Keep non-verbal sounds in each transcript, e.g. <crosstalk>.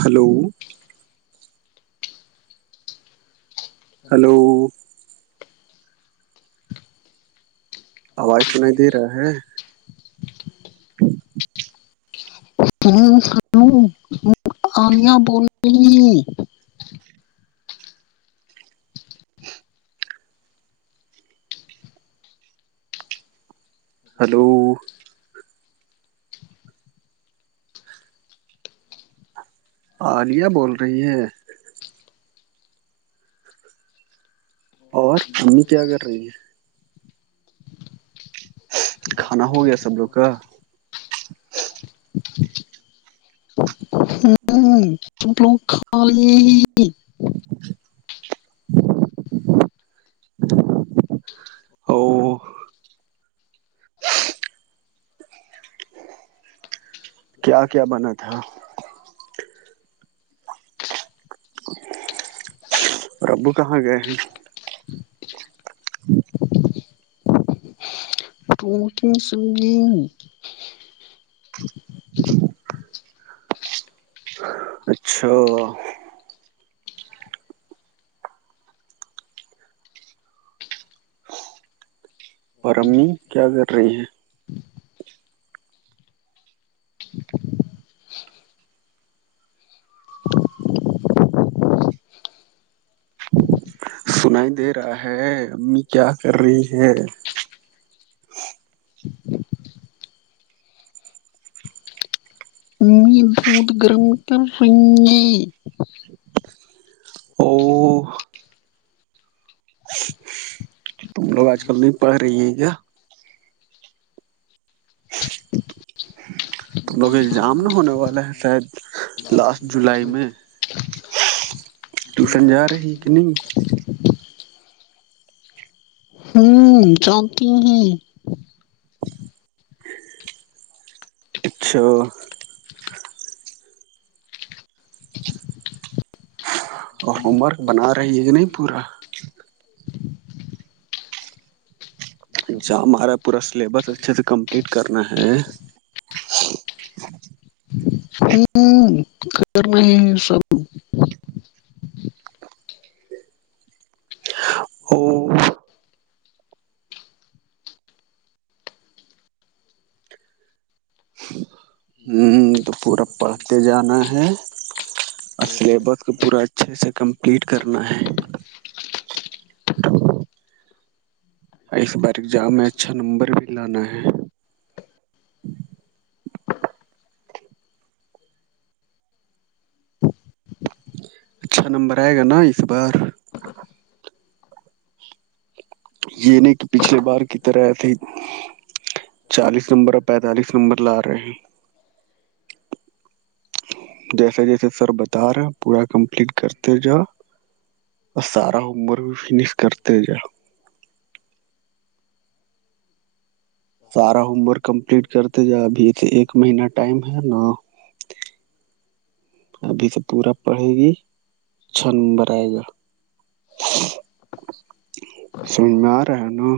hello hello آواز سنائی دے رہا ہے س س آلیا بول رہی ہلو ہ عالیہ بول رہی ہے اور امی کیا کر رہی ہے کھانا ہو گیا سب لوگ کا <unintelligible> سمپلو خال <unintelligible> ا کیا کیا بنا تھا اور ابو کہاں گئے ہیں <inaudible> ک سوگی اچھا اور امی کیا کر رہی ہیں ہے سنائی دے رہا ہے امی کیا کر رہی ہے م بود گرم کر رہے او <unintelligible> ت ہم لوگ آج کل نہیں پڑھ رہی ہے کیا <unintelligible> ت لوگ ایگزام نہ ہونے والا ہے شاید لاسٹ جولائی میں <unintelligible> ٹیوشن جا رہی ہے کہ نہیں ہوں چاہتی ہ ہیں اچھا اور ہوم ورک بنا رہی ہے کہ نہیں پورا اا ہمارا پورا سلیبس اچھے سے کمپلیٹ کرنا ہے ہوں خبر نہیں ہے سب او ہ تو پورا پڑھتے جانا ہے اور سلیبس اس کو پورا اچھے سے کمپلیٹ کرنا ہے اور اس باریک جام میں اچھا نمبر بھی لانا ہے <unintelligible> اچھا نمبر آئے گا نا اس بار <unintelligible> یہ نہیں کہ پچھللی بار کی طرح تھی چالیس نمبر اور پینتالیس نمبر لا رہے ہیں جیسے جیسے سر بتا رہے ہیں پورا کمپلیٹ کرتے جاؤ اور سارا عمر بھی فنش کرتے جا سارا ہوم ورک کمپلیٹ کرتے جا ابھی ایک مہین ٹائم ہے نا ابھی تو پورا پڑھے گی چھ نمبر آئے گا سج میں رہا ہے نا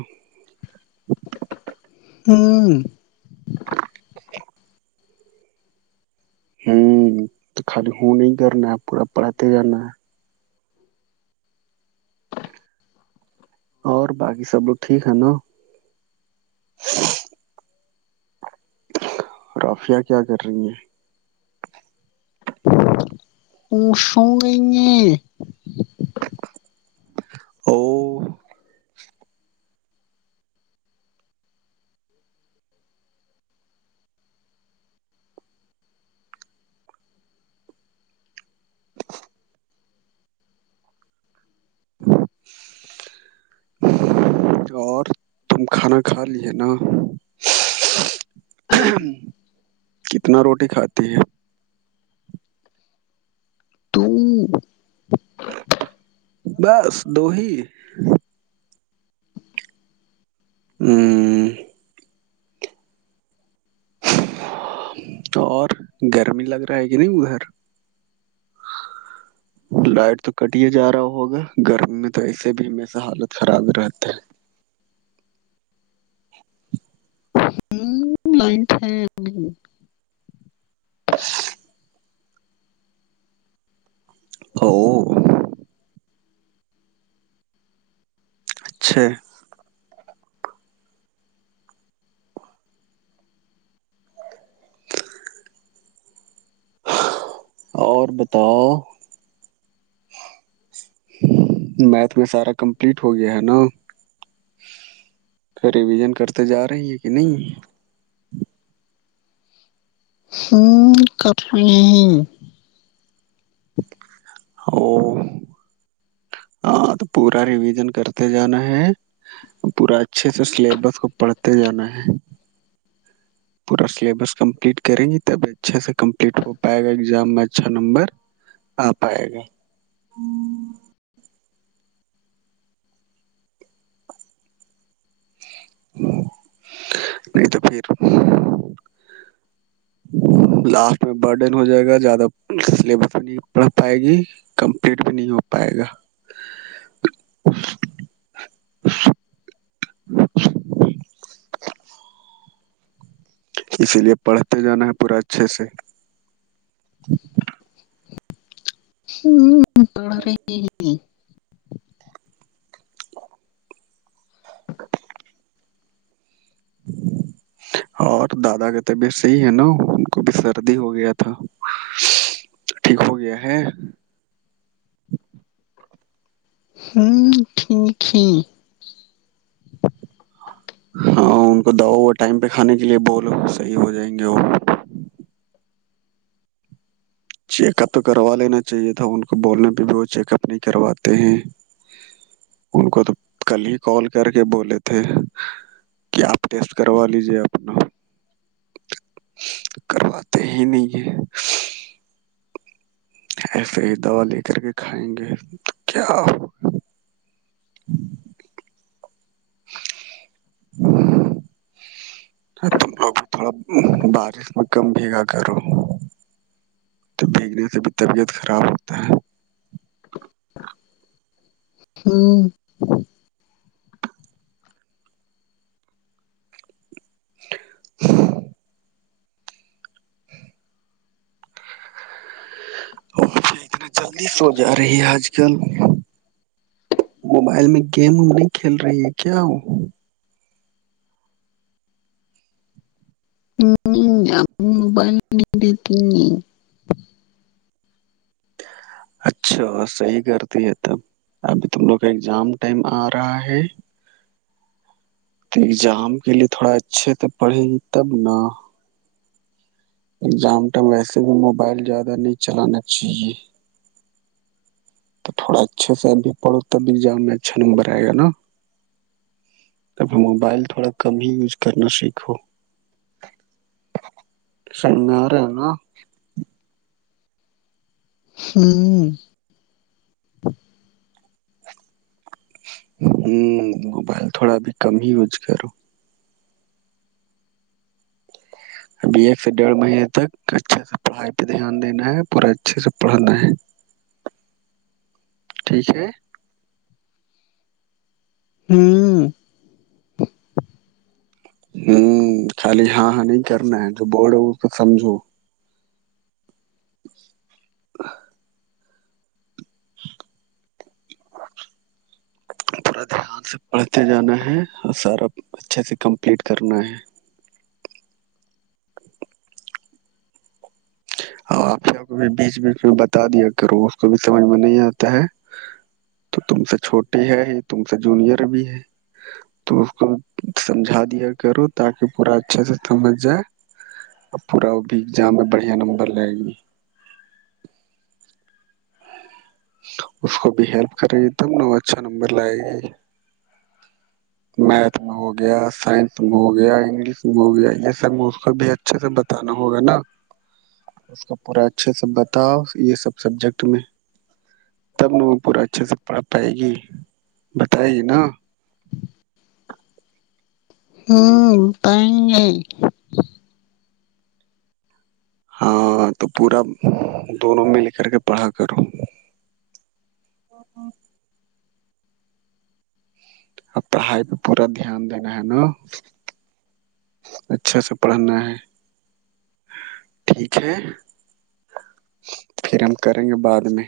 ہاں ہوں تو خالی ہو نہیں ہی کرنا ہے پورا پڑتے جانا ہے اور باقی سب لوگ ٹھیک ہے نا رافعیہ کیا کر رہی ہیں او سورہی ہے او <unintelligible> اور تم کھانا کھا لیے نا کتنا روٹی کھاتی ہے تو بس دو ہیی ہوں اور گرمی لگ رہا ہے کہ نہیں ادھر لائٹ تو کٹیا جا رہا ہوگا گرمی میں تو ایسے بھی ہش حالت خراب رہتا ہے ہ لائن تھ ہے <unintelligible> اچھا اور بتاؤ میتھ میں سارا کمپلیٹ ہو گیا ہے نا پ ریویژن کرتے جا رہی ہیں کہ نہیں ہ کاٹ نہیں او ہاں تو پورا ریویژن کرتے جانا ہے پورا اچھے سے سلیبس کو پڑھتے جانا ہے پورا سلیبس کمپلیٹ کریں گی تبھی اچھے سے کمپلیٹ ہو پائے گا ایگزام میں اچھا نمبر آ آائے گا <unintelligible> نہیں تو پھر لاسٹ اس میں برڈن ہو جائے گا زیادہ سلیبس میں نہیں پڑھ پائے گی کمپلیٹ بھی نہیں ہو پائے گا اسی لیے پڑھتے جانا ہے پورا اچھے سے ہ توڑ رہ <unintelligible> <unintelligible> ہ اور دادا کا تبیت صحیح ہے نا ان کو بھی سردی ہو گیا تھا ٹھیک ہو گیا ہے ہوں ٹھیک ہی ہاں ان کو دوا ہوا ٹائم پہ کھانے کے لیے بولو صحیح ہو جائیں گے وہ چیک اپ تو کروا لینا چاہیے تھا ان کو بولنے پہ بھی وہ چیک اپ نہیں کرواتے ہیں ان کو تو کل ہی کال کر کے بولے تھے کیا آپ ٹیسٹ کروا لیجیے اپنا کرواتے ہی نہیں ہیں ایسے ہی دوا لے کر کے کھائیں گے تو کیا ہوا ٹ ا پ لگ تھوڑا بارش م کم بھیگا کرو تو بھیگنے سے بھی طبیعت خراب ہوتا ہے ہوں <inaudible> پ اتنا جلدی سو جا رہی ہے آج کل موبائل میں گیم نہیں کھیل رہی ہے کیا ہو ہ موبائل نہیں دیتی اچھا صحیح کرتی ہے تب ابھی تم لوگ کا اگزام ٹائم آ رہا ہے تو ایگزام کے لیے تھوڑا اچھے تو پڑھے گی تب نا ایگزام ٹائم ویسے بھی موبائل زیادہ نہیں چلانا چاہیے تو تھوڑا اچھے سے ابھی پڑو تب ایگزام میں اچھا نمبر آئے گ نا تب موبائل تھوڑا کم ہی یوز کرنا سیکھو شنگار ہے نا ہوں ہوں موبائل تھوڑا ا بھی کم ہی یوز کرو ابھی ایک سے ڈیڑھ مہینے تک اچھے سے پڑھائی پہ دھیان دینا ہے پورا اچھے سے پڑھا ہے ٹھیک ہے ہا <unintelligible> <inaudible> ہوں خالی ہاں ہاں نہیں کرنا ہے جو بڈ ہے وہ تو سمجھو ہ <inaudible> پورا دھیان سے پڑھتے جانا ہے اور سارا اچھے سے کمپلیٹ کرنا ہے اور آپیا کو بھی بیچ بیچ میں بتا دیا کرو اس کو بھی سمجھ میں نہیں آتا ہے تو تم سے چھوٹی ہے ہی تم سے جونیئر بھی ہے تو اس کو سمجھا دیا کرو تاکہ پورا اچھا سے سمج جائے اور پورا وہ بھی ایگزام میں بڑھیا نمبر لے گی اس کو بھی ہیلپ کرے گی تب ن وہ اچھا نمبر لائے گی میتھ میں ہوگیا سائنس میں ہو گیا انگلش میں ہو گیا یہ سب اس کو بھی اچھے سے بتا بتانا ہوگا نا اس کا پورا اچھے سے بتاؤ یہ سب سبجیکٹ میں تب نہ وہ پورا اچھے سے پڑھ پائے گی بتائے گی نا ہوں پن <unintelligible> ہاں تو پورا دونوں مل کر کے پڑھا کرو اب پڑھائی پہ پورا دھیان دینا ہے نا اچھا سے پڑھنا ہے ٹھیک ہے پھر ہم کریں گے بعد میں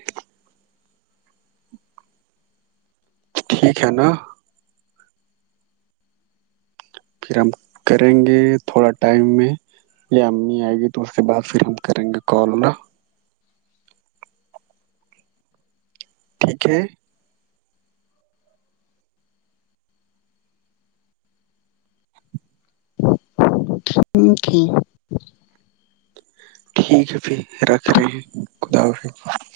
ٹھیک ہے نا پھر ہم کریں گے تھوڑا ٹائم میں یا امی آئے گی تو اس کے بعد پھر ہم کریں گے کال ہولا ٹھیک ہے ہک <unintelligible> ٹھیک ہے پھر رکھ رہے ہیں خدا حافظ